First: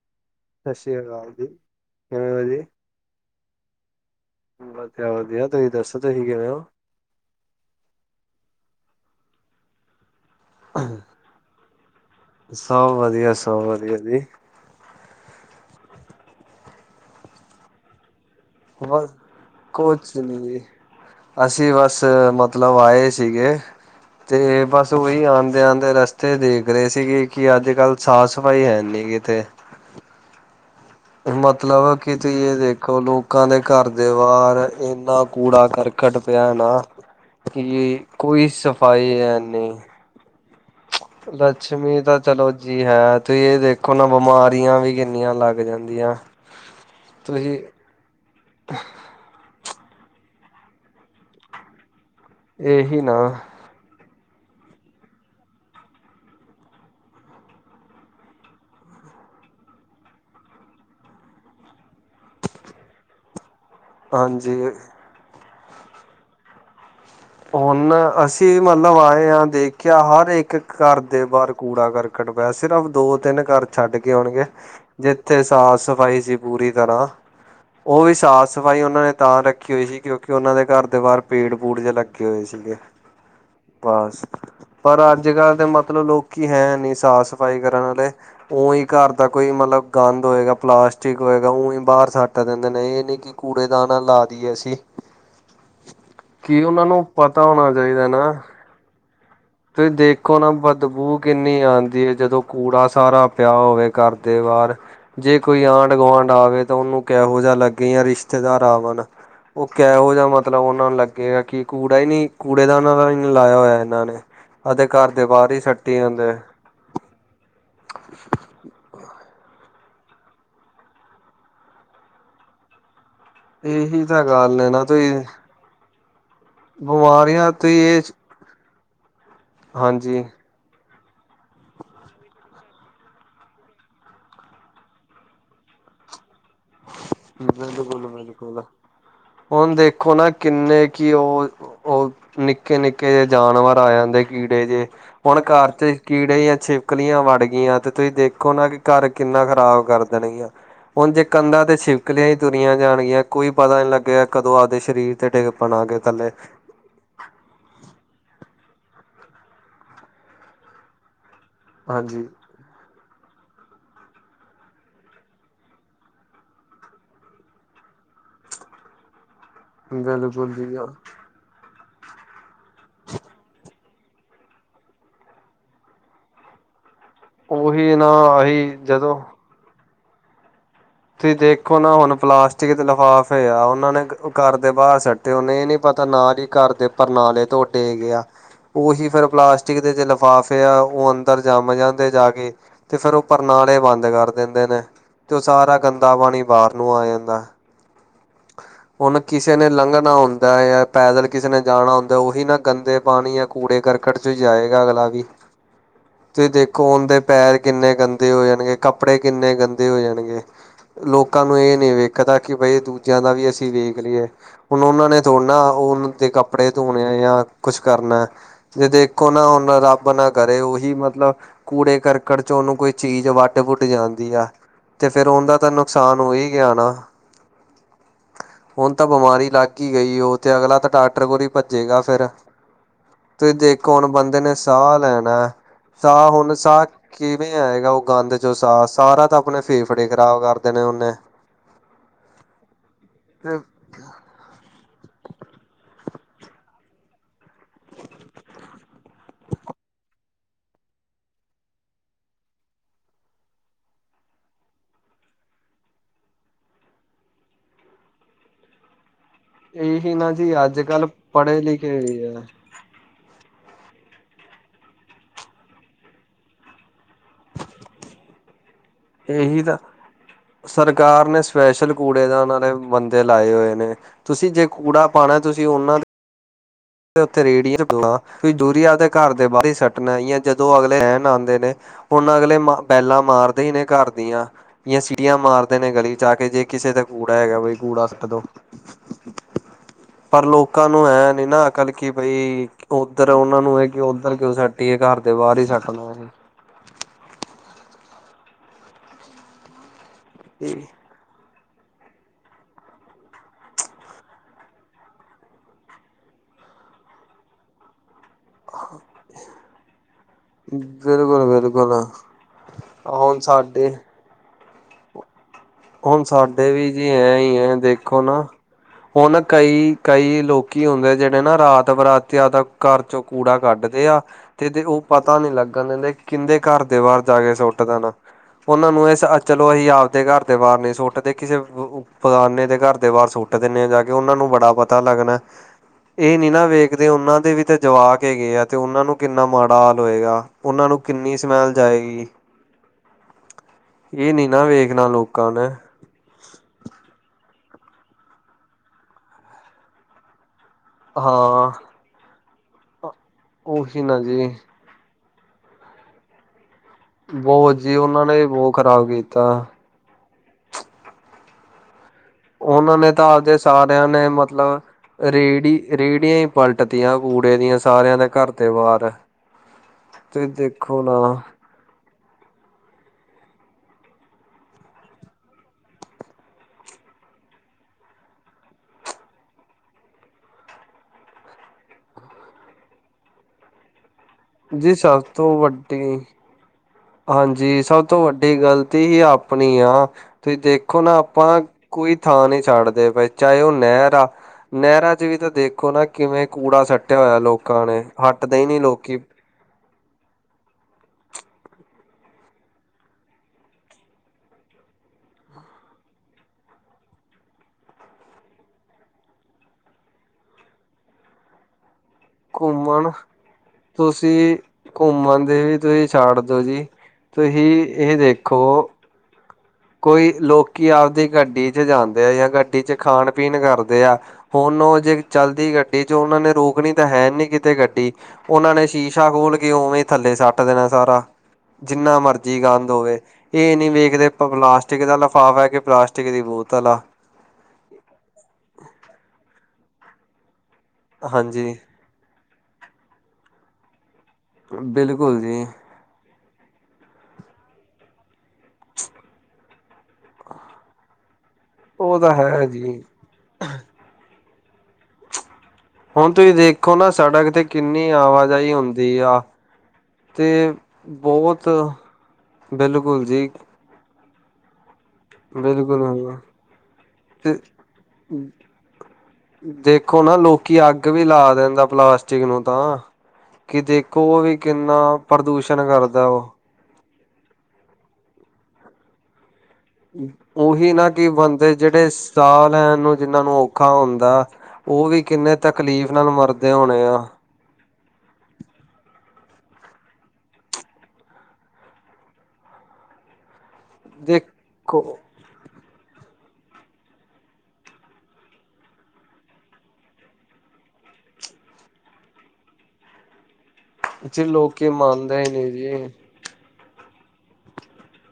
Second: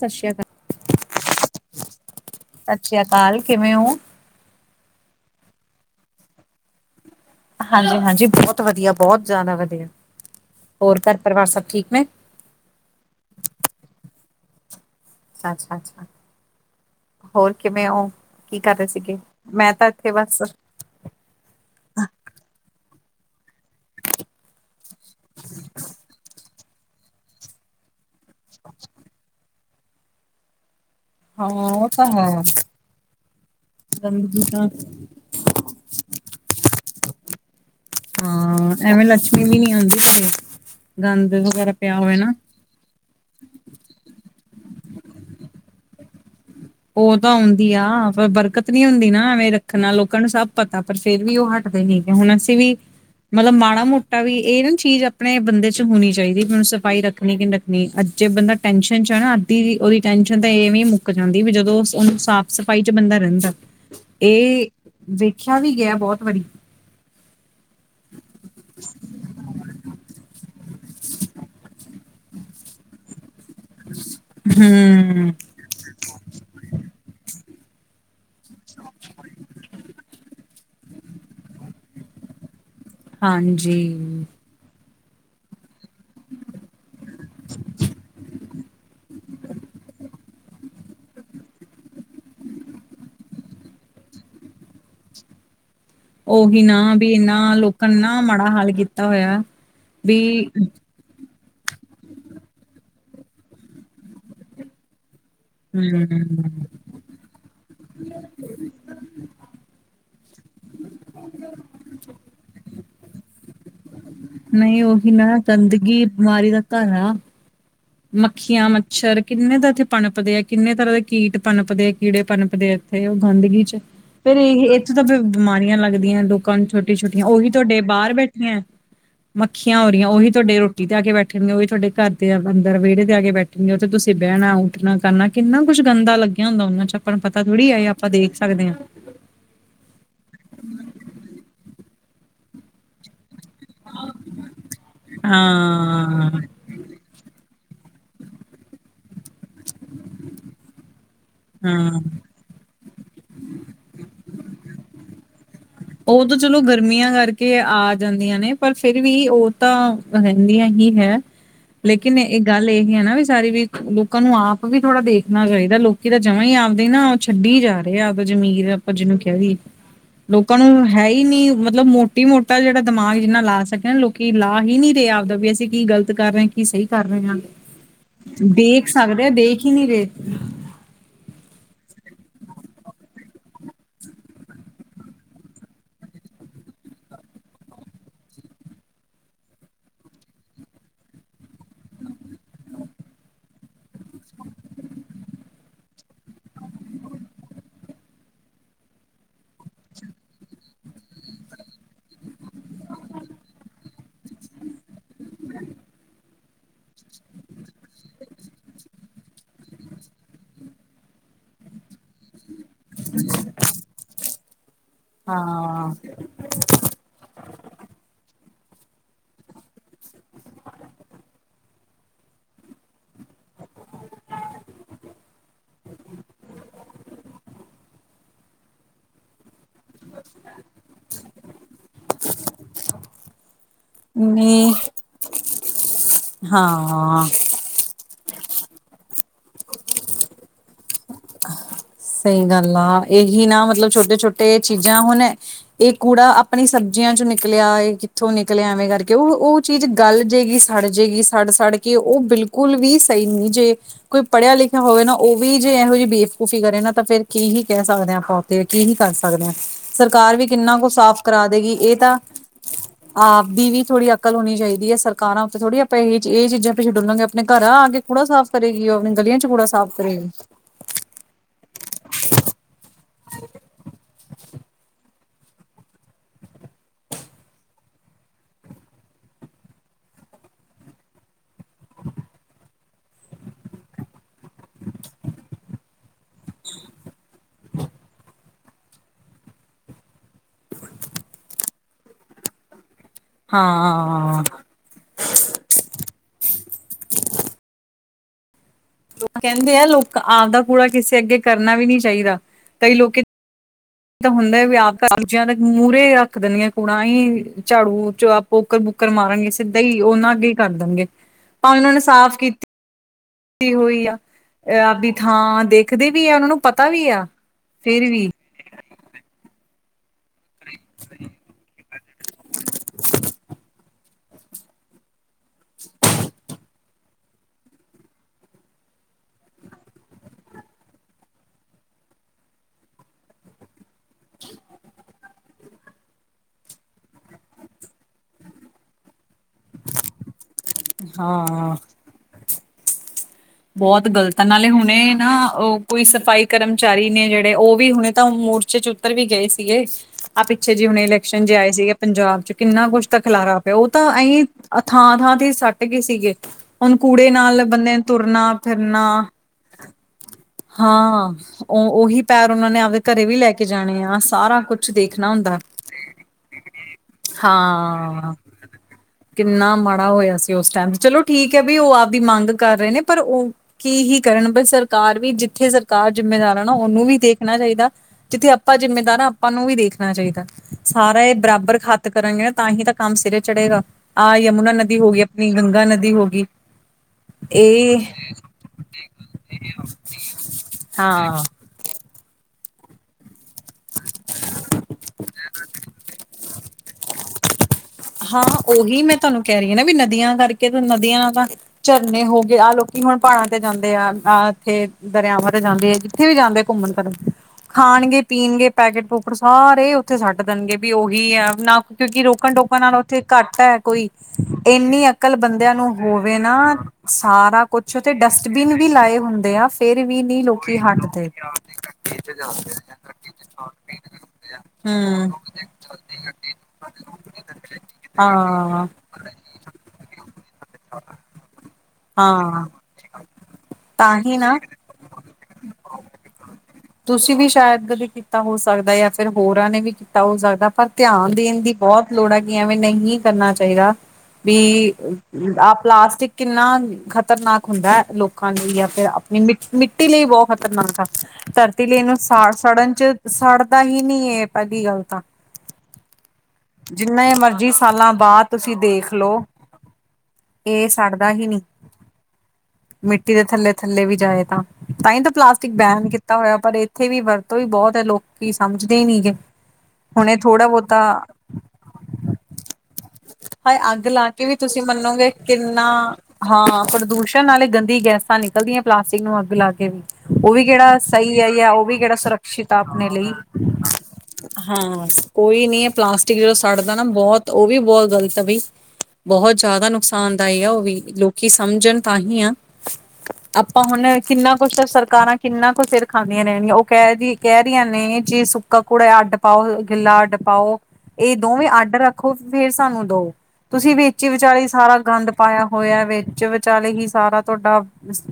ਸਸ ਸੀ ਅਕਾਲ। ਸਸ ਸ੍ਰੀ ਅਕਾਲ ਜੀ, ਕਿਵੇਂ ਹੋ ਜੀ? ਸਤਿ ਸ੍ਰੀ ਅਕਾਲ ਕਿਵੇਂ ਹੋ? ਵਧੀਆ ਵਧੀਆ ਤੁਸੀਂ ਦੱਸੋ ਤੁਸੀਂ ਕਿਵੇਂ ਹੋ? ਹਾਂਜੀ ਹਾਂਜੀ ਬਹੁਤ ਵਧੀਆ ਬਹੁਤ ਜ਼ਿਆਦਾ ਵਧੀਆ, ਹੋਰ ਘਰ ਪਰਿਵਾਰ ਸਭ ਠੀਕ ਨੇ? ਸਭ ਵਧੀਆ ਸਭ ਵਧੀਆ ਜੀ। ਅੱਛਾ ਅੱਛਾ ਅੱਛਾ, ਹੋਰ ਕਿਵੇਂ ਓ? ਕੀ ਕਰ ਰਹੇ ਬਸ ਸੀਗੇ? ਮੈਂ ਤਾਂ ਇੱਥੇ ਕੁਛ ਨੀ ਬਸ ਜੀ ਅਸੀਂ ਬਸ ਮਤਲਬ ਆਏ ਸੀਗੇ ਤੇ ਬਸ ਓਈੰ ਆਂਦੇ ਆਂਦੇ ਰਸਤੇ ਦੇਖ ਦੇਖ ਰਹੇ ਸੀਗੇ ਕਿ ਅੱਜ-ਕੱਲ ਸਾਫ਼-ਸਫ਼ਾਈ ਹੈ ਨੀ ਕਿਤੇ। ਹਾਂ ਮਤਲਬ ਉਹ ਤਾਂ ਕਿ ਹੈ ਤੁਸੀਂ ਇਹ ਦੇਖੋ ਲੋਕਾਂ ਦੇ ਘਰ ਦੇ ਗੰਦਗੀ ਤਾਂ ਬਾਹਰ ਏਨਾ ਕੂੜਾ-ਕਰਕਟ ਪਿਆ ਨਾ, ਕੀ ਕੋਈ ਹਾਂ ਐਵੇਂ ਸਫ਼ਾਈ ਲਕਸ਼ਮੀ ਹੈਨੀ। [unintelligible] ਗੰਦ ਵਗੈਰਾ ਪਿਆ ਲੱਛਮੀ ਹੋਵੇ ਤਾਂ ਨਾ ਚਲੋ ਜੀ ਹੈ ਤੁਸੀਂ ਇਹ ਦੇਖੋ ਨਾ ਬਿਮਾਰੀਆਂ ਵੀ ਕਿੰਨੀਆਂ ਲੱਗ ਜਾਂਦੀਆਂ। ਬੋਅ ਤਾਂ ਤੁਸੀਂ ਆਉਂਦੀ ਆ ਫਿਰ ਬਰਕਤ ਨੀ ਹੁੰਦੀ ਨਾ ਐਵੇਂ ਰੱਖਣ ਨਾਲ ਲੋਕਾਂ ਨੂੰ ਸਭ ਪਤਾ ਪਰ ਫੇਰ ਵੀ ਉਹ ਹੱ ਤੇ ਠੀਕ ਐ, ਹੁਣ ਅਸੀਂ ਵੀ ਇਹੀ ਨਾ ਮਤਲਬ ਮਾੜਾ- ਮੋਟਾ ਤਾ ਵੀ ਇਹ ਨਾ ਚੀਜ਼ ਆਪਣੇ ਬੰਦੇ 'ਚ ਹੋਣੀ ਚਾਹੀਦੀ, ਹੁਣ ਸਫ਼ਾਈ ਰੱਖਣੀ ਕਿ ਨਹੀਂ ਰੱਖਣੀ ਅੱਜੇ ਬੰਦਾ ਟੈਸ਼ਨ 'ਚ ਆ ਨਾ ਅੱਧੀ, ਉਹਦੀ ਟੈਨਸ਼ਨ ਤਾਂ ਐਂਵੇ ਮੁੱਕ ਜਾਂਦੀ ਦੀ ਵੀ ਜਦੋਂ ਉਹ ਉਹਨੂੰ ਸਾਫ਼ -ਸਫ਼ਾਈ 'ਚ ਬੰਦਾ ਰਹਿੰਦਾ, ਇਹ ਹਾਂਜੀ। ਦੇਖਿਆ ਵੀ ਗਿਆ ਬਹੁਤ ਵਾਰੀ। ਫੋਨ ਨਾ ਅਸੀ ਕੀ ਮਤਲਬ ਆਏ ਆ ਦੇਖਿਆ, ਹਰ ਇੱਕ ਘਰ ਦੇ ਬਾਹਰ ਕੂੜਾ- ਕਰਕਟ ਪਿਆ, ਸਿਰਫ ਦੋ- ਤਿੰਨ ਘਰ ਛੱਡ ਕੇ ਆਉਣਗੇ, ਹੂੰ ਜਿੱਥੇ ਸਾਫ਼- ਸਫ਼ਾਈ ਸੀ ਪੂਰੀ ਤਰ੍ਹਾਂ। ਉਹ ਵੀ ਸਾਫ਼- ਸਫ਼ਾਈ ਉਹਨਾਂ ਨੇ ਤਾਂ ਰੱਖੀ ਹੋਈ ਸੀ, ਕਿਉਂਕਿ ਉਹਨਾਂ ਦੇ ਘਰ ਦੇ ਬਾਹਰ ਪੇੜ- ਪੂੜ ਜੇ ਲੱਗੇ ਲੱਗੇ ਹੋਏ ਸੀਗੇ ਹਾਂਜੀ ਬਸ, ਪਰ ਅੱਜ- ਕੱਲ੍ਹ ਦੇ ਮਤਲਬ ਲੋਕੀ ਹੈ ਨੀ ਸਾਫ਼ -ਸਫ਼ਾਈ ਕਰਨ ਵੇਲੇ, ਉਈ ਘਰ ਦਾ ਕੋਈ ਮਤਲਬ ਗੰਦ ਹੋਏਗਾ, ਪਲਾਸਟਿਕ ਠੀਕ ਹੋਏਗਾ ਉਹੀ ਬਾਹਰ ਸੱਟ ਦਿੰਦੇ ਨੇ, ਇਹ ਨੀ ਕਿ ਕੂੜੇ ਦਾਨ ਲਾ ਦੀਏ ਅਸੀਂ। ਉਹੀ ਕਿ ਉਹਨਾਂ ਨਾ, ਨੂੰ ਬੀ ਨਾ ਪਤਾ ਇਹਨਾ ਹੋਣਾ ਲੋਕਾਂ ਨੇ ਨਾ, ਮਾੜਾ ਹਾਲ ਕੀਤਾ ਹੋਇਆ। ਤੇ ਵੀ ਦੇਖੋ ਨਾ ਬਦਬੂ। ਕਿੰਨੀ ਆਂਦੀ ਹੈ, ਜਦੋਂ ਕੂੜਾ ਸਾਰਾ ਪਿਆ ਹੋਵੇ ਘਾਰ ਦੇ ਬਾਹਰ ਜੇ ਕੋਈ ਆਂਢ- ਗੁਆਂਢ ਹੂੰ ਆਵੇ, ਤਾਂ ਉਹਨੂੰ ਕਿਹੋ ਜਿਹਾ ਲੱਗੇ ਜਾਂ ਰਿਸ਼ਤੇਦਾਰ ਆਵਣ। ਉਹ ਕਿਹੋ ਜਿਹਾ ਮਤਲਬ ਉਹਨਾ ਨੂੰ ਲੱਗੇਗਾ ਕਿ ਕੂੜਾ ਹੀ ਨਹੀਂ ਕੂੜੇ ਦਾਨ ਦਾ ਹੀ ਲਾਇਆ ਹੋਇਆ ਇਹਨਾਂ ਨੇ ਨਹੀਂ ਅਤੇ ਘਰ ਉਹੀ ਦੇ ਨਾ ਬਾਹਰ ਹੀ ਸੱਟੀ ਗੰਦਗੀ ਜਾਂਦੇ। ਬਿਮਾਰੀ ਦਾ ਘਰ ਆ। ਮੱਖੀਆਂ ਮੱਛਰ ਕਿੰਨੇ ਦਾ ਇੱਥੇ ਪਨਪਦੇ ਐ ਕਿੰਨੇ ਤਰ੍ਹਾਂ ਦੇ ਕੀਟ ਪਨਪਦੇ ਐ, ਕੀੜੇ ਪਨਪਦੇ ਐ ਫਿਰ ਉਹ ਗੰਦਗੀ ਚ ਇਹੀ ਤਾਂ ਫਿਰ ਗੱਲ ਏ ਨਾ ਇੱਥੇ ਤਾਂ ਤੁਸੀਂ ਬਿਮਾਰੀਆਂ ਲੱਗਦੀਆਂ ਲੋਕੀਂ ਕਨ ਛੋਟੀਆਂ ਛੋਟੀਆਂ ਉਹੀ ਬਿਮਾਰੀਆਂ ਤੁਸੀਂ ਇਹ ਬਾਹਰ ਬੈੇ ਬੈਠੀਆਂ ਏ, ਮੱਖੀਆਂ ਹੋ ਰਹੀਆਂ ਹਾਂਜੀ ਉਹੀ ਤੁਹਾਡੇ ਰੋਟੀ ਤੇ ਆ ਕੇ ਬੈਠੰਗੀਆਂ ਹੁੰਆਂ ਉਹੀ ਤੁਹਾਡੇ ਘਰ ਤੇ ਆ ਅੰਦਰ ਵਿਹੜੇ ਤੇ ਆ ਕੇ ਬੈਠਣਗੀਆਂ, ਔਥੇ ਤੁਸੀਂ ਬਹਿਣਾ ਉੱਠਣਾ ਕਰਨਾ ਕਿੰਨਾ ਕੁੱਛ ਗੰਦਾ ਲੱਗੇਗਾ - ਕੀ ਹੁੰਦਾ ਉਹਨਾਂ ਚ ਆਪਾਂ ਨੂੰ ਪਤਾ ਥੋੜ੍ਹੀ ਆ ਆਪਾਂ ਦੇਖ ਬਿਲਕੁਲ-ਬਿਲਕੁਲ। ਸਕਦੇ ਹਾਂ। ਹੁਣ ਦੇਖੋ ਨਾ ਕਿੰਨੇ ਕਿ ਉਹ, ਉਹ ਨਿੱਕੇ- ਨਿੱਕੇ ਜਿਹੇ ਜਾਨਵਰ ਆ ਜਾਂਦੇ ਕੀੜੇ ਜੇ, ਹੁਣ ਘਰ ਚ ਹਾਂ ਕੀੜੇ ਹੀ ਅੱਛੇ ਕੱਲੀਆਂ ਵੜ ਗਈਆਂ ਤੇ ਤੁਸੀਂ ਦੇਖੋ ਨਾ ਕਿ ਘਰ ਕਿੰਨਾਂ ਖ਼ਰਾਬ ਕਰ ਦੇਣਗੀਆਂ, ਹੁਣ ਜੇ ਕੰਧਾਂ ਤੇ ਹਾਂ। ਛਿਪਕਲੀਆਂ ਹੀ ਤੁਰੀਆਂ ਜਾਣਗੀਆਂ ਕੋਈ ਪਤਾ ਨੀ ਲੱਗੇਗਾ ਕਦੋਂ ਆਦੇ ਸਰੀਰ ਤੇ ਟਿੱਗ ਪੈਣ ਆ ਕੇ ਉਹ ਥੱਲੇ ਤੋ ਚਲੋ ਗਰਮੀਆਂ ਕਰਕੇ ਕੇ ਆ ਜਾਂਦੀਆਂ ਨੇ, ਪਰ ਫਿਰ ਵੀ ਉਹ ਤਾਂ ਰਹਿੰਦੀਆਂ ਹੀ ਹੈ। ਲੇਕਿਨ ਹਾਂਜੀ ਇੱਕ ਗੱਲ ਇਹ ਹੀ ਹੈ ਨਾ ਵੀ ਸਾਰੀ ਵੀ ਲੋਕਾਂ ਨੂੰ ਆਪ ਵੀ ਥੋੜਾ ਚਾਹੀਦਾ, ਲੋਕੀ ਤਾਂ ਜਮਾ ਹੀ ਆਪਦੇ ਛੱਡੀ ਹੀ ਜਾ ਰਹੇ ਆ ਆਵਦਾ ਜ਼ਮੀਰ ਆਪਾਂ ਜਿਹਨੂੰ ਕਹਿ ਦਈਏ। [unintelligible] ਲੋਕਾਂ ਨੂੰ ਹੈ ਹੀ ਨੀ- ਮਤਲਬ ਮੋਟੀ ਮੋਟਾ ਜਿਹੜਾ ਦਿਮਾਗ ਜਿੰਨਾ ਲਾ ਸਕਦੇ ਨਾ ਲੋਕੀਂ ਲਾਹ ਹੀ ਨਹੀਂ ਰਿਹਾ ਆਪਦਾ ਵੀ ਅਸੀਂ ਕੀ ਗਲਤ ਕਰ ਰਹੇ ਆ ਕੀ ਕੀ ਸਹੀ ਰਹੇ ਹਾਂ। ਉਹੀ ਨਾ ਆਹੀ ਦੇਖ ਜਦੋਂ ਸਕਦੇ ਆਂ, ਦੇਖ ਹੀ ਨਹੀਂ ਰਹੇ ਤੁਸੀਂ ਦੇਖੋ ਨਾ ਹੁਣ ਪਲਾਸਟਿਕ ਦੇ ਲਿਫਾਫੇ ਆ ਉਹਨਾਂ ਨੇ ਘਰ ਦੇ ਬਾਹਰ ਸੱਟ ਤੇ ਉਹਨੇ ਇਹ ਨੀ ਪਤਾ ਨਾ ਹੀ ਘਰ ਦੇ ਪਰਨਾਲੇ ਤੁਧਡੇ ਹੈਗੇ ਆ। ਉਹੀ ਫੇਰ ਪਲਾਸਟਿਕ ਦੇ ਜ ਲਿਫਾਫੇ ਆ ਉਹ ਅੰਦਰ ਜੰਮ ਜਾਂਦੇ ਜਾ ਕੇ ਤੇ ਫਿਰ ਉਹ ਪਰਨਾਲੇ ਬੰਦ ਕਰ ਦਿੰਦੇ ਨੇ ਤੇ ਉਹ ਸਾਰਾ ਗੰਦਾ ਪਾਣੀ ਬਾਹਰ ਨੂੰ ਆ ਜਾਂਦਾ। [inaudible] ਹੁਣ ਕਿਸੇ ਨੇ ਲੰਘਣਾ ਹੁੰਦਾ ਜਾਂ ਪੈਦਲ ਕਿਸੇ ਨੇ ਜਾਣਾ ਹੁੰਦਾ ਉਹੀ ਨਾ ਗੰਦੇ ਪਾਣੀ ਕੂੜੇ ਕਰਕਟ ਚ ਹੀ ਜਾਏਗਾ ਅਗਲਾ ਵੀ ਹਮ [unintelligible] ਤੁਸੀਂ ਦੇਖੋ ਉਹਨੇ ਦੇ ਪੈਰ ਕਿੰਨੇ ਗੰਦੇ ਹੋ ਜਾਣਗੇ। ਕੱਪੜੇ ਕਿੰਨੇ ਗੰਦੇ ਹੋ ਜਾਨਗੇ ਲੋਕਾਂ ਨੂੰ ਇਹ ਨਹੀਂ ਵਿਖਦਾ ਕਿ ਬਈ ਚੀਜ਼ਾਂ ਦਾ ਵੀ ਅਸੀਂ ਵੇਖ ਲਈਏ ਹੁਨ ਉਹਨਾਂ ਨੇ ਥੋੜਾ ਨਾ ਹਾਂ ਉਹਨਾਂ ਦੇ ਕੱਪੜੇ ਧੋਣੇ ਆ ਜਾਂ ਕੁਛ ਕਰਨਾ, ਜੇ ਦੇਖੋ ਨਾ ਹੁਨ ਰੱਬ ਨਾ ਕਰੇ ਉਹੀ ਮਤਲਬ ਕੂੜੇ ਕਰਕਟ ਚ ਉਹਨੂੰ ਕੋਈ ਚੀਜ਼ ਵੱਟ-ਵੁੱਟ ਜਾਂਦੀ ਐ ਤੇ ਫੇਰ ਉਹੰਦਾ ਤਾਂ ਨੁਕਸਾਨ ਹੋ ਹੀ ਗਿਆ ਨਾ ਹੁਨ ਤਾਂ ਬਿਮਾਰੀ ਲੱਗ ਈ ਗਈ ਉਹ ਤੇ ਅਗਲਾ ਤਾਂ ਡਾਕਟਰ ਕੋਲ ਹੀ ਭੱਜੇਗਾ ਫਿਰ ਤੁਸੀਂ ਦੇਖੋ ਹੁਨ ਬੰਦੇ ਨੇ ਨਹੀਂ ਸਾਹ ਲੈਣਾ ਸਾਹ ਹੁਨ ਸਾਹ ਹਾਂ ਕਿਵੇਂ ਆਏਗਾ ਉਹ ਗੰਦ ਚ ਸਾਹ ਸਾਰਾ ਤਾਂ ਆਪਨੇ ਫੇਫੜੇ ਖ਼ਰਾਬ ਕਰਦੇ ਨੇ ਉਹਨੇ ਸਹੀ ਗੱਲ ਆ ਇਹੀ ਤੇ ਨਾ ਮਤਲਬ ਛੋਟੇ ਛੋਟੇ ਚੀਜ਼ਾਂ ਹੁਨ ਇਹ ਕੂੜਾ ਆਪਨੀ ਸਬਜ਼ੀਆਂ ਚੋਂ ਨਿਕਲਿਆ ਇਹ ਕਿੱਥੋਂ ਨਿਕਲਿਆ ਐਵੇਂ ਕਰਕੇ ਉਹ ਉਹ ਚੀਜ਼ ਗਲਜੇਗੀ, ਸੜ ਜਏਗੀ ਸੜ-ਸੜ ਕੇ ਉਹ ਬਿਲਕੁਲ ਵੀ ਸਹੀ ਨੀ ਜੇ ਕੋਈ ਪੜ੍ਹਿਆ ਲਿਖਿਆ ਹੋਵੇ ਨਾ ਉਹ ਵੀ ਜੇ ਇਹੋ ਜਹੀ ਬੇਵਕੂਫੀ ਕਰੇ ਨਾ ਤਾਂ ਫੇਰ ਕੀ ਹੀ ਕਹਿ ਸਕਦੇ ਹਾਂ ਆਪਾਂ ਉੱਥੇ ਕੀ ਹੀ ਕਰ ਸਕਦੇ ਸਕਦੇ ਹਾਂ ਇਹੀ ਨਾ ਸਰਕਾਰ ਵੀ ਜੀ ਕਿੰਨਾ ਅੱਜ ਕੁ ਕੱਲ੍ਹ ਸਾਫ਼ ਕਰਾ ਪੜ੍ਹੇ ਦੇਗੀ ਇਹ ਲਿਖੇ ਤਾਂ ਵੀ ਆ ਆਪ ਦੀ ਵੀ ਥੋੜੀ ਅਕਲ ਹੋਨੀ ਚਾਹੀਦੀ ਹੈ ਸਰਕਾਰਾਂ ਉੱਤੇ ਥੋੜੀ ਆਪਾਂ ਇਹ ਇਹ ਚੀਜ਼ਾਂ ਪਿਛੇ ਡੁਲਾਂਗੇ ਆਪਨੇ ਘਰ ਆ ਕੇ ਕੂੜਾ ਸਾਫ਼ ਕਰੇਗੀ ਉਹ ਅਪਨੀ ਗਲੀਆਂ ਚ ਇਹੀ ਕੂੜਾ ਤਾਂ ਸਾਫ਼ ਕਰੇਗੀ ਸਰਕਾਰ ਨੇ ਸਪੈਸ਼ਲ ਕੂੜੇ ਦਾਨੇ ਨੇ ਬੰਦੇ ਲਾਏ ਹੋਏ ਨੇ ਤੁਸੀ ਤੁਸੀਂ ਜੇ ਕੂੜਾ ਪਾਣਾ ਤੁਸੀਂ ਉਹਨਾਂ ਦੇ ਉੱਥੇ ਰੇੜੀਏ 'ਚ ਬਲਾ ਤੂਸੀ ਜਰੂਰੀ ਆਬਦੇ ਘਰ ਦੇ ਬਾਅਰੀ ਸਟਣਾ ਯਾ ਜਦੋਂ ਅਗਲੇ ਲੈਣ ਆਂਦੇ ਨੇ ਹੁਣ ਅਗਲੇ ਮ ਬੈਲਾਂ ਮਾਰਦੇ ਈ ਨੇ ਘਰ ਦੀਆਂ। ਯਾ ਸਿਟੀਆਂ ਮਾਰਦੇ ਨੇ ਗਲੀ ਚ ਆ ਕੇ ਜੇ ਕਿਸੇ ਦੇ ਕੂੜਾ ਐਗਾ ਬਈ ਕੂੜਾ ਸਿੱਟ ਦੋ, ਪਰ ਲੋਕਾਂ ਨੂੰ ਐਂ ਨੀ ਨਾ ਕਲ ਕੀ ਬਈ ਓਧੱਰ ਉਨਾਂ ਨੂੰ ਐ ਕੀ ਉੱਧਰ ਹਾਂ ਕਿਉਂ ਸੱਟੀਏ ਘਰ ਦੇ ਬਾਅਰ ਈ ਸੱਟਲੋ। ਕੈਂਦੇ ਐ ਲੋਕ ਆਵਦਾ ਕੂੜਾ ਕਿਸੇ ਅੱਗੇ ਕਰਨਾ ਵੀ ਨੀ ਚਈਦਾ ਕਈ ਲੋਕੀ ਤਾ ਹੁੰਦੇ ਐਵੀ ਆਪ ਤਾਂ ਦੂਜਿਆਂ ਦੇ ਮਮੂਰੇ ਰੱਖ ਦਿੰਦੀਐਂ ਕੂੜਾ ਆਂਈਂ ਝਾੜੂ 'ਚ ਆਪ ਬੋਕਰ-ਬੁੱਕਰ ਮਾਰਾਂਗੇ ਸਿੱਧਾਈ ਉਨਾਂ ਦੀ ਕਰ ਦੇਨਗੇ, ਭਾਂਵੇ ਉਨਂਹਾ ਨੇ ਸਾਫ਼ ਕੀਤੀ ਆਓ ਹੋਈ ਆ ਅ ਆਵਦੀ ਥਾਂਅ ਹੁਣ ਸਾਡੇ ਵੀ ਜੀ ਐਂਈ ਐ ਫਿਰ ਦੇਖੋ ਵੀ ਨਾ ਹੁਨ ਕਈ ਕਈ ਲੋਕੀ ਓੰਦੇ ਜੇੜੇ ਨਾ ਰਾਤ-ਬਰਾਤੇ ਆਵਦਾ ਘਰ ਚੋ ਕੂੜਾ ਕੱਢ ਦੇ ਆ ਤੇ ਦੇ ਉ ਪਤਾ ਨੀ ਲੱਗਣ ਦਿੰਦੇ ਕਿੰਦੇ ਘਰ ਦੇ ਬਾਅਰ ਜਾ ਕੇ ਸੁੱਟ ਦੇਣਾ ਉਨਾਂ ਨੂੰ ਇਸ ਅ ਚਲੋ ਅਹੀ ਆਵਦੇ ਘਰ ਦੇ ਬਾਅਰ ਨੀਂ ਸੁੱਟਦੇ ਕਿਸੇ ਵ ਉ ਫਲਾਨੇਂ ਦੇ ਘਰ ਦੇ ਬਾਅਰ ਸੁੱਟ ਦਿੰਨੇ ਆ ਜਾ ਕੇ ਉਨਾਂ ਨੂੰ ਬੜਾ ਪਤਾ ਲਗਣੈ ਇਹ ਨੀ ਨਾ ਵੇਕਦੇ ਓਨਾਂ ਦੇ ਵੀ ਤਾ ਜਵਾਕ ਹੈਗੇ ਆ ਤੇ ਉਨਾਂ ਨੂੰ ਕਿੰਨਾ ਮਾੜਾ ਹਾਲ ਓਏਗਾ ਉਨਾਂ ਨੂੰ ਕਿੰਨੀ ਸਮੈਲ ਹਾਂ ਜਾਏਗੀ ਬੌਤ ਇਹ ਗ਼ਲਤਾ ਨੀ ਨਾ ਨਾਲੇ ਵੇਖਣਾ ਹੁਣੇ ਨਾਂ ਲੋਕਾਂ ਨੇ। ਓਅ ਕੋਈ ਸਫ਼ਾਈ ਕਰਮਚਾਰੀ ਨੇ ਜਿੜੇ ਓ ਵੀ ਹੁਣੇ ਤਾਂ ਉਂ ਮੋਰਚੇ 'ਚ ਉੱਤਰ ਵੀ ਗਏ ਸੀਗੇ। ਆ ਪਿੱਛੇ ਜਿ ਹੁਨੇ ਇਲੈਕਸ਼ਨ ਜੇ ਆਏ ਹਾਂ ਸੀਗੇ ਪੰਜਾਬ 'ਚ ਕਿੰਨਾ ਕੁਛ ਤਾ ਖਿਲਾਰਾ ਪਿਆ ਉਅ ਉਹੀ ਤਾ ਨਾ ਐਈਂ ਜੀ ਅ ਥਾਂ-ਥਾਂ ਤੇ ਸੱਟਗੇ ਸੀਗੇ, ਹੁਣ ਕੂੜੇ ਨਾਲ ਬਹੁਤ ਜੀ ਬੰਦਿਅਂ ਉਹਨਾਂ ਨੇ ਬਹੁਤ ਤੁਰਨਾ-ਫਿਰਨਾ, ਖ਼ਰਾਬ ਕੀਤਾ। ਹਾਂਅ ਉਂ ਉਹੀ ਪੈਰ ਉਨਾਂ ਨੇ ਉਹਨਾਂ ਆਵਦੇ ਘਰੇ ਤਾਂ ਵੀ ਲੈ ਆਪਦੇ ਕੇ ਜਾਨੇ ਸਾਰਿਆਂ ਆਂ ਨੇ ਸਾਰਾ ਕੁੱਛ ਦੇਖਣਾ ਹੂਦਾ ਐ ਪਲਟਤੀਆ ਕੂੜੇ ਦੀਆਂ ਸਾਰਿਆਂ ਦੇ ਘਰ ਦੇ ਬਾਅਰ ਕਿੰਨਾ ਮਾੜਾ ਹੋਇਆ ਸੀ ਓਸ ਟੈਮ ਚਲੋ ਠੀਕ ਐ ਵੀ ਉ ਆਵਦੀ ਮੰਗ ਕਰ ਰਏ ਨੇ ਪਰ ਓ ਕੀ ਹੀ ਕਰਨ ਬ ਸਰਕਾਰ ਵੀ ਜਿੱਥੇ ਸਰਕਾਰ ਜਿੰਮੇਦਾਰ ਆ ਨਾ ਉਨੂੰ ਵੀ ਦੇਖਣਾ ਚਾਈਦਾ। ਜਿੱਥੇ ਆਪਾ ਜਿੰਮੇਦਾਰ ਆਂ ਆਪਾਂ ਨੂੰ ਵੀ ਦੇਖਣਾ ਚਾਈਦਾ। ਸਾਰੇ ਬਰਾਬਰ ਖਤ ਕਰਨਗੇ ਤਾਹੀ ਤਾ ਕੰਮ ਸਿਰੇ ਚੜ੍ਹੇਗਾ। ਆ ਯਮੁਨਾ ਜੀ ਨਦੀ ਹੋਗੀ ਸਭ ਅਪਣੀ, ਤੋਂ ਗੰਗਾ ਨਦੀ ਵੱਡੀ ਹੋਗੀ। ਹਾਂਜੀ ਸਭ ਤੋ ਵੱਡੀ ਗਲਤੀ ਈ ਆਪਣੀ ਆ ਤੁਹੀ ਦੇਖੋ ਨਾ ਹਾਂ। ਆਪਾਂ ਕੋਈ ਥਾਂ ਨਈ ਛਡਦੇ ਪਏ ਚਾਏ ਓ ਨਹਿਰ ਆ। ਨਹਿਰਾਂ 'ਚ ਵੀ ਤਾ ਨਾਂ ਕਿਵੇਂ ਕੂੜਾ ਸੱਟਿਆ ਹੋਇਆ ਲੋਕਾਂ ਨੇ ਹਾਂ ਹੱਟਦੇਈ ਨੀਂ ਉਹੀ ਮੈਂ ਲੋਕੀ। ਤੁਹਾਨੂੰ ਕਹਿ ਰੀਆਂ ਨਾ ਵੀ ਨਦੀਆਂ ਕਰਕੇ ਤ ਨਦੀਆਂ ਦਾ ਝਰਨੇ ਹੋਗੇ ਆ੍ਹ ਲੋਕੀ ਹੁਣ ਭਾੜਾਂ ਤੇ ਜਾਂਦੇ ਆ ਆਹ ਅੱਥੇ ਦਰਿਆਵਾਂ ਤੇ ਜਾਂਦੇ ਐ ਜਿੱਥੇ ਵੀ ਜਾਂਦੇ ਐ ਘੁੰਮਣ- ਫਿਰਣ ਖਾਣਗੇ -ਪੀਣਗੇ ਪੈਕੇਟ- ਪੂਕਟ ਸਾਰੇ ਉੱਥੇ ਸੱਟ ਦਣਗੇ ਵੀ ਉਹੀ ਆ ਨਾਂ ਕਿਉਕੀ ਰੋਕਣ ਪਰ ਲੋਕਾਂ ਨਾਲੋਂ ਘੁੰਮਣ ਇਥੇ ਘੱਟ ਐ ਕੋਈ ਤੁਸੀਂ ਏਂਨੀ ਅਕਲ ਘੁੰਮਣ ਦੇ ਬੰਦਿਆਂ ਵੀ ਨੂੰ ਤੁਸੀਂ ਹੋਵੇ ਛੱਡ ਦੋ ਨਾਅ ਜੀ ਸਾਰਾ ਤੁਸੀਂ ਕੁਛ, ਓਥੇ ਇਹ ਡਸਟਬਿਨ ਵੀ ਦੇਖੋ ਲਾਏ ਹੁੰਦੇ ਆ। ਫੇਰ ਵੀ ਕੋਈ ਨਹੀਂ ਲੋਕੀ ਆਵਦੀ ਹਟਦੇ ਗੱਡੀ ਝ ਜਾਂਦੇ ਐ ਜਾਂ ਗੱਡੀ ਝ ਖਾਣ - ਪੀਣ ਕਰਦੇ ਆ ਹੁਣ ਓਹ ਜੇ ਹਮ ਚਲਦੀ ਗੱਡੀ 'ਚ ਉਨਾਂ ਨੇ ਰੋਕਣੀ ਤੇ ਹੈ ਨੀ ਕਿਤੇ ਗੱਡੀ ਉਨਾਂ ਨੇ ਹਾਂ ਸ਼ੀਸ਼ਾ ਖੋਲ੍ਹ ਕੇ ਉਵੇਂ ਥੱਲੇ ਸੱਟ ਦੇਣਾ ਸਾਰਾ। ਜਿੰਨਾ ਮਰਜ਼ੀ ਹਾਂ ਗੰਦ ਹੋਵੇ ਏ ਨੀਂ ਤਾਂ ਵੇਖਦੇ ਹੀ ਨਾ ਪਲਾਸਟਿਕ ਦਾ ਲਫਾਫਾ, ਪਲਾਸਟਿਕ ਦੀ ਬੋਤਲ ਆ। ਤੁਸੀਂ ਵੀ ਸ਼ਾਇਦ ਕਦੇ ਕੀਤਾ ਹੋ ਸਕਦਾ ਜਾ ਫਿਰ ਹੋਰਾਂ ਨੇ ਵੀ ਕੀਤਾ ਹੋ ਸਕਦਾ ਪਰ ਧਿਆਨ ਦੇਣ ਦੀ ਹਾਂਜੀ ਬੌਤ ਲੋੜਾਂ ਕਿ ਐਵੇਂ ਨਹੀਂ ਕਰਨਾ ਚਾਹੀਦਾ ਵੀ ਬਿਲਕੁਲ ਜੀ ਆ ਪਲਾਸਟਿਕ ਕਿੰਨਾ ਖ਼ਤਰਨਾਕ ਹੁੰਦਾ ਲੋਕਾਂ ਲਈ ਜਾਂ ਫਿਰ ਆਪਣੀ ਮਿੱ ਮਿੱਟੀ ਲਈ ਬੌਹਤ ਖ਼ਤਰਨਾਕ ਆ ਧਰਤੀ ਲਈ ਇਨੂੰ ਉਹ ਤਾਂ ਸਾੜ ਹੈ ਸੜਨ ਜੀ 'ਚ ਸੜਦਾ ਹੀ ਨਹੀਂ ਇਹ ਪਹਿਲੀ ਗੱਲ ਤਾਂ, ਹੁਣ ਤੁਸੀਂ ਦੇਖੋ ਨਾ ਜਿੰਨਾ ਇਹ ਸੜਕ ਤੇ ਮਰਜ਼ੀ ਕਿੰਨੀ ਸਾਲਾਂ ਬਾਅਦ ਆਵਾਜਾਈ ਤੁਸੀਂ ਦੇਖ ਹੁੰਦੀ ਆ। ਲਓ ਤੇ ਇਹ ਸੜਦਾ ਹੀ ਨਹੀਂ ਬਹੁਤ ਬਿਲਕੁਲ ਮਿੱਟੀ ਦੇ ਜੀ। ਥੱਲੇ ਥੱਲੇ ਵੀ ਜਾਏ ਤਾਂ, ਤਾਂ ਹੀ ਤਾਂ ਪਲਾਸਟਿਕ ਬਿਲਕੁਲ ਬੈਨ ਕੀਤਾ ਹ ਹੋਇਆ ਪਰ ਇੱਥੇ ਵੀ ਤੇ ਵਰਤੋਂ ਵੀ ਬਹੁਤ ਐ ਲੋਕੀ ਸਮਝਦੇ ਨੀਂ ਗੇ। ਦੇਖੋ ਨਾ ਹੁਣੇ ਥੋੜਾ ਲੋਕੀ ਬਹੁਤਾ ਅੱਗ ਵੀ ਲਾ ਦਿੰਦਾ ਪਲਾਸਟਿਕ ਨੂੰ ਤਾਂ, ਹਾਏ ਕਿ ਅੱਗ ਲਾ ਦੇਖੋ ਕੇ ਵੀ ਤੁਸੀਂ ਕਿੰਨਾ ਮੰਨੋਗੇ ਕਿੰਨਾ ਪ੍ਰਦੂਸ਼ਣ ਕਰਦਾ ਵਾਂ। ਹਾਂ ਪ੍ਰਦੂਸ਼ਣ ਨਾਲੇ ਗੰਦੀ ਗੈਸਾਂ ਨਿਕਲਦੀਆਂ ਪਲਾਸਟਿਕ ਨੂੰ ਅੱਗ ਲਾ ਕੇ ਕੇ ਉਹ ਵੀ ਉਹੀ ਕਿਹੜਾ ਨਾ ਕਿ ਸਹੀ ਐ ਜਾਂ ਬੰਦੇ ਉਹ ਵੀ ਜਿਹੜੇ ਕਿਹੜਾ ਸਾਹ ਸੁਰਖਸਿਤ ਆ ਲੈਣ ਆਪਣੇ ਨੂੰ ਲਈ, ਜਿਹਨਾਂ ਨੂੰ ਔਖਾ ਹੁੰਦਾ ਹਾਂ ਉਹ ਵੀ ਕਿੰਨੇ ਕੋਈ ਨੀ ਐ ਤਕਲੀਫ਼ ਨਾਲ ਪਲਾਸਟਿਕ ਮਰਦੇ ਸੜਦਾ ਹੋਣੇ ਨਾ ਆ ਬਹੁਤ ਤੇ ਉਹ ਵੀ ਬਹੁਤ ਗ਼ਲਤ ਆ ਬਈ ਬਹੁਤ ਜ਼ਿਆਦਾ ਨੁਕਸਾਨਦਾਇ ਆ ਉਹ ਵੀ, ਲੋਕੀ ਸਮਝਣ ਤਾਂਹੀ ਆ ਆਪਾਂ ਹੁਣ ਕਿੰਨਾ ਕੁਛ ਤਾਂ ਦੇਖੋ ਸਰਕਾਰਾਂ, ਕਿੰਨਾ ਕੁ ਸਿਰ ਖਾਂਦੀਆਂ ਰਹਿਣਦੀਆਂ ਉਹ ਕਹਿ ਦੀ ਕਹਿ ਰਹੀਆਂ ਨੇ ਜੀ ਸੁੱਕਾ ਕੂੜਾ ਅੱਡ ਪਾਓ ਗਿੱਲਾ ਅੱਡ ਪਾਓ ਇਹ ਦੋਵੇਂ ਅੱਡ ਰੱਖੋ ਫੇਰ ਸਾਨੂੰ ਦਓ। ਤੁਸੀਂ ਵਿੱਚ ਜੀ ਵਿਚਾਰੇ ਲੋਕੀ ਸਾਰਾ ਗੰਦ ਮੰਨਦੇ ਹੀ ਪਾਇਆ। ਨੀ ਜੀ ਹੋਇਆ ਵਿੱਚ ਵਿਚਾਲੇ ਹੀ ਸਾਰਾ ਤੁਹਾਡਾ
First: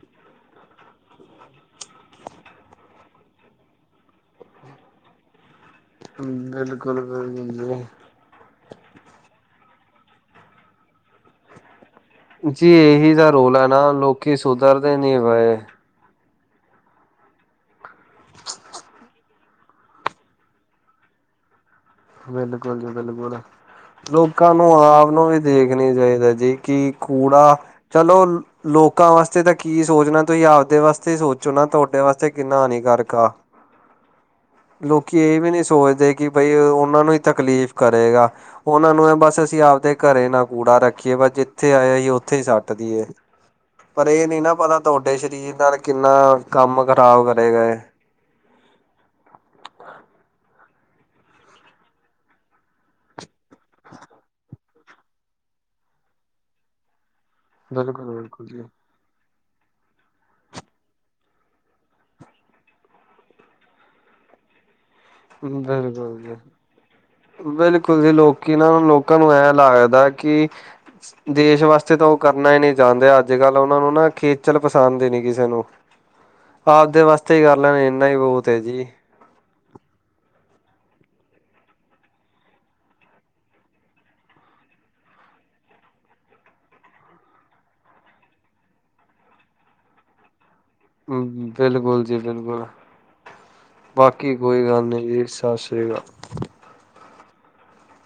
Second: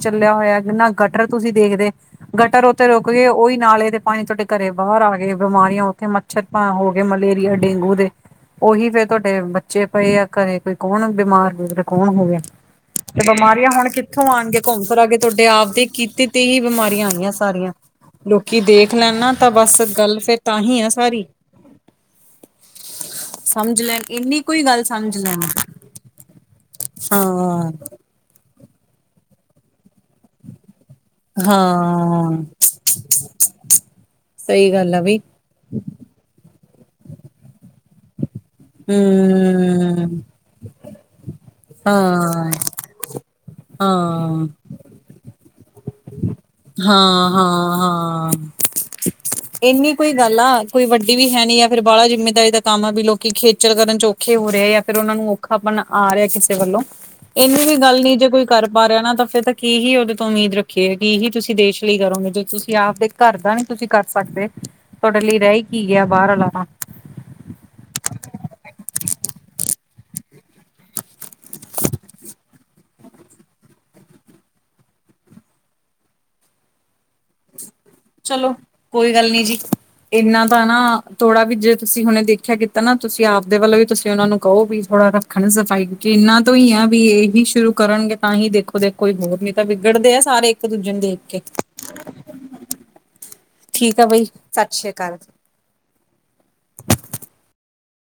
ਚੱਲਿਆ ਹੋਇਆ ਕਿੰਨਾ ਗਟਰ ਤੁਸੀਂ ਦੇਖਦੇ, ਗਟਰ ਉੱਥਤੇ ਰੁਕ ਗਏ ਉਹੀ ਨਾਲੇ ਦੇ ਪਾਣੀ ਤੁਹਾਡੇ ਘਰੇ ਬਾਹਰ ਆ ਗਏ ਬਿਮਾਰੀਆਂ ਉ ਇਹ ਮੱਛਰ ਤਾਂ ਹੋ ਬਿਲਕੁਲ ਗਏ ਬਿਲਕੁਲ ਮਲੇਰੀਆ ਜੀ ਡੇਂਗੂ ਦੇ, ਉਹੀ ਫੇਰ ਤੁਹਾਡੇ ਬੱਚੇ ਪਏ ਆ ਘਰੇ ਕੋਈ ਕੌਣ ਬਿਮਾਰ ਕੌਣ ਹੋਵੇ। ਜੀ ਇਹੀ ਤਾਂ ਰੋਲ ਹੈ ਬਿਮਾਰੀਆਂ ਹੁਣ ਨਾ ਕਿੱਥੋਂ ਲੋਕੀ ਆਉਣਗੇ ਘੁੰਮ ਸੁਧਰਦੇ ਫਰਾ ਨੀ ਕੇ ਤੁਹਾਡੇ ਪਏ ਆਪਦੇ ਦੇ ਕੀਤੇ ਤੀਹ ਬਿਮਾਰੀਆਂ ਆਉਣ ਗਈਆਂ ਸਾਰੀਆਂ ਲੋਕੀ ਦੇਖ ਲੈ ਨਾ। ਤਾਂ ਬਸ ਗੱਲ ਫੇਰ ਤਾਂ ਹੀ ਐ ਸਾਰੀ। ਬਿਲਕੁਲ ਜੀ ਬਿਲਕੁਲ ਸਮਝ ਲੈਣ ਇੰਨੀ ਲੋਕਾਂ ਕੋਈ ਨੂੰ ਗੱਲ ਆਪ ਸਮਝ ਨੂੰ ਵੀ ਲੈਣ ਦੇਖ ਐਕਨੀ ਚਾਈਦੇੈ ਜੀ ਕਿ ਕੂੜਾ ਹਾਂ। ਚਲੋ ਲੋਕ ਲੋਕਾਂ ਵਾਸਤੇ ਤਾਂ ਕੀ ਸੋਚਨਾ ਤੁਸੀਂ ਆਵਦੇ ਵਾਸਤੇ ਈ ਸੋਚੋ ਨਾ ਤੋਡੇ ਵਾਸਤੇ ਹਾਂ ਕਿੰਨਾ ਹਾਨੀਕਾਰਕ ਆ। [inaudible] ਸਹੀ ਗੱਲ ਆ ਲੋਕੀ ਬਈ ਏ ਵੀ ਨੀ ਸੋਚਦੇ ਕਿ ਬਈ ਓਨਾਂ ਨੂੰ ਈ ਤਕਲੀਫ ਕਰੇਗਾ ਓਨਾਂ ਨੂੰ ਐ ਬਸ ਅਸੀਂ ਆਵਦੇ ਹੂੰ। ਘਰੇ ਨਾ ਕੂੜਾ ਰੱਖੀਏ ਬਸ ਜਿੱਥੇ ਆਏਆ ਅਸੀਂ ਓਥੇ ਈ ਹਾਂ ਸੱਟ ਦਈਏ ਪਰ ਏ ਨੀ ਹਾਂ ਨਾ ਪਤਾ ਤੋਡੇ ਸ਼ਰੀਰ ਨਾਲ ਕਿੰਨਾ ਕੰਮ ਖਰਾਬ ਹਾਂ ਕਰੇਗਾ ਏ। ਹਾਂ ਹਾਂ। ਇੰਨੀ ਕੁ ਈ ਗੱਲ ਆ ਕੋਈ ਵੱਡੀ ਵੀ ਹੈ ਨੀ ਯਾ ਫੇਰ ਬਾਲਾ ਜਿੰਮੇਦਾਰੀ ਦਾ ਕੰਮ ਆ ਵੀ ਲੋ ਕਿ ਖੇਚਲ ਕਰਨ ਚ ਔਖੇ ਹੋ ਰਏ ਆ ਯਾ ਫਿਰ ਓਨੂੰ ਔਖਾਪਨ ਆ ਰਿਆ ਕਿਸੇ ਵੱਲੋਂ ਏਨੀ ਵੀ ਗੱਲ ਨੀ ਜੇ ਬਿਲਕੁਲ-ਬਿਲਕੁਲ ਕੋਈ ਜੀ। ਕਰ ਪਾ ਰਿਆ ਨਾ ਤਾਂ ਫਿਰ ਤੇ ਕੀ ਹੀ ਓਦੇ ਤੋਂ ਉਮੀਦ ਰੱਖੀਏ ਕਿ ਹੀ ਤੁਸੀਂ ਦੇਸ਼ ਲਈ ਕਰੋਗੇ ਜਦੋਂ ਤੁਸੀਂ ਆਵਦੇ ਘਰ ਦਾ ਨੀ ਤੁਸੀਂ ਕਰ ਸਕਦੇ ਤੁਆਡੇ ਲਈ ਰੈ ਈ ਕੀ ਗਿਆ ਬਿਲਕੁਲ ਬਾਰ ਜੀ, ਆਲਾ ਤਾਂ ਬਿਲਕੁਲ ਜੀ ਲੋਕੀ ਨਾ ਲੋਕਾਂ ਨੂੰ ਐਂ ਲੱਗਦਾ ਕਿ ਦੇਸ਼ ਵਾਸਤੇ ਤਾਂ ਓ ਕਰਨਾ ਈ ਨੀ ਚਾਂਦੇ ਅੱਜ-ਕੱਲ ਓਨਾ ਨੂੰ ਨਾ ਖੇਚਲ ਪਸੰਦ ਈ ਨੀ ਕਿਸੇ ਨੂੰ [inaudible] ਆਵਦੇ ਵਾਸਤੇ ਈ ਕਰ ਲੈਨ ਇੰਨਾ ਈ ਬੋਤ ਚਲੋ ਐ ਜੀ। ਕੋਈ ਗੱਲ ਨੀਂ ਜੀ। ਏਨਾਂ ਦਾ ਨਾ ਥੋੜਾ ਵੀ ਜੇ ਤੁਸੀਂ ਹੁਨੇ ਦੇਖੇਆ ਕੀਤਾ ਨਾ ਤੁਸੀਂ ਆਵਦੇ ਵੱਲੋਂ ਵੀ ਤੁਸੀਂ ਓਨਾ ਨੂੰ ਕਓ ਵੀ ਥੋੜਾ ਰੱ ਖਨ ਸਫਾਈ ਕਿਓਂਕੇ ਏਨਾਂ ਤੋਂ ਈ ਆ ਵੀ ਏਹੀ ਸ਼ੁਰੂ ਕਰਨਗੇ ਤਾਂ ਹੀ ਦੇਖੋ-ਦੇਖੋ ਕੋਈ ਹੋਰ ਨਈਂ ਤਾਂ ਵਿਗੜਦੇ ਆ ਸਾਰੇ। ਦੂਜੇ ਨੂੰ ਦੇਖ ਕੇ ਹੂੰ, ਬਿਲਕੁਲ ਜੀ ਬਿਲਕੁਲ। ਠੀਕ ਆ ਬਈ ਬਾਕੀ ਕੋਈ ਸਤਿ ਗੱਲ ਸ੍ਰੀ ਨੀ ਅਕਾਲ। ਜੀ ਸਾਸ੍ਰੀ ਕਾਲ।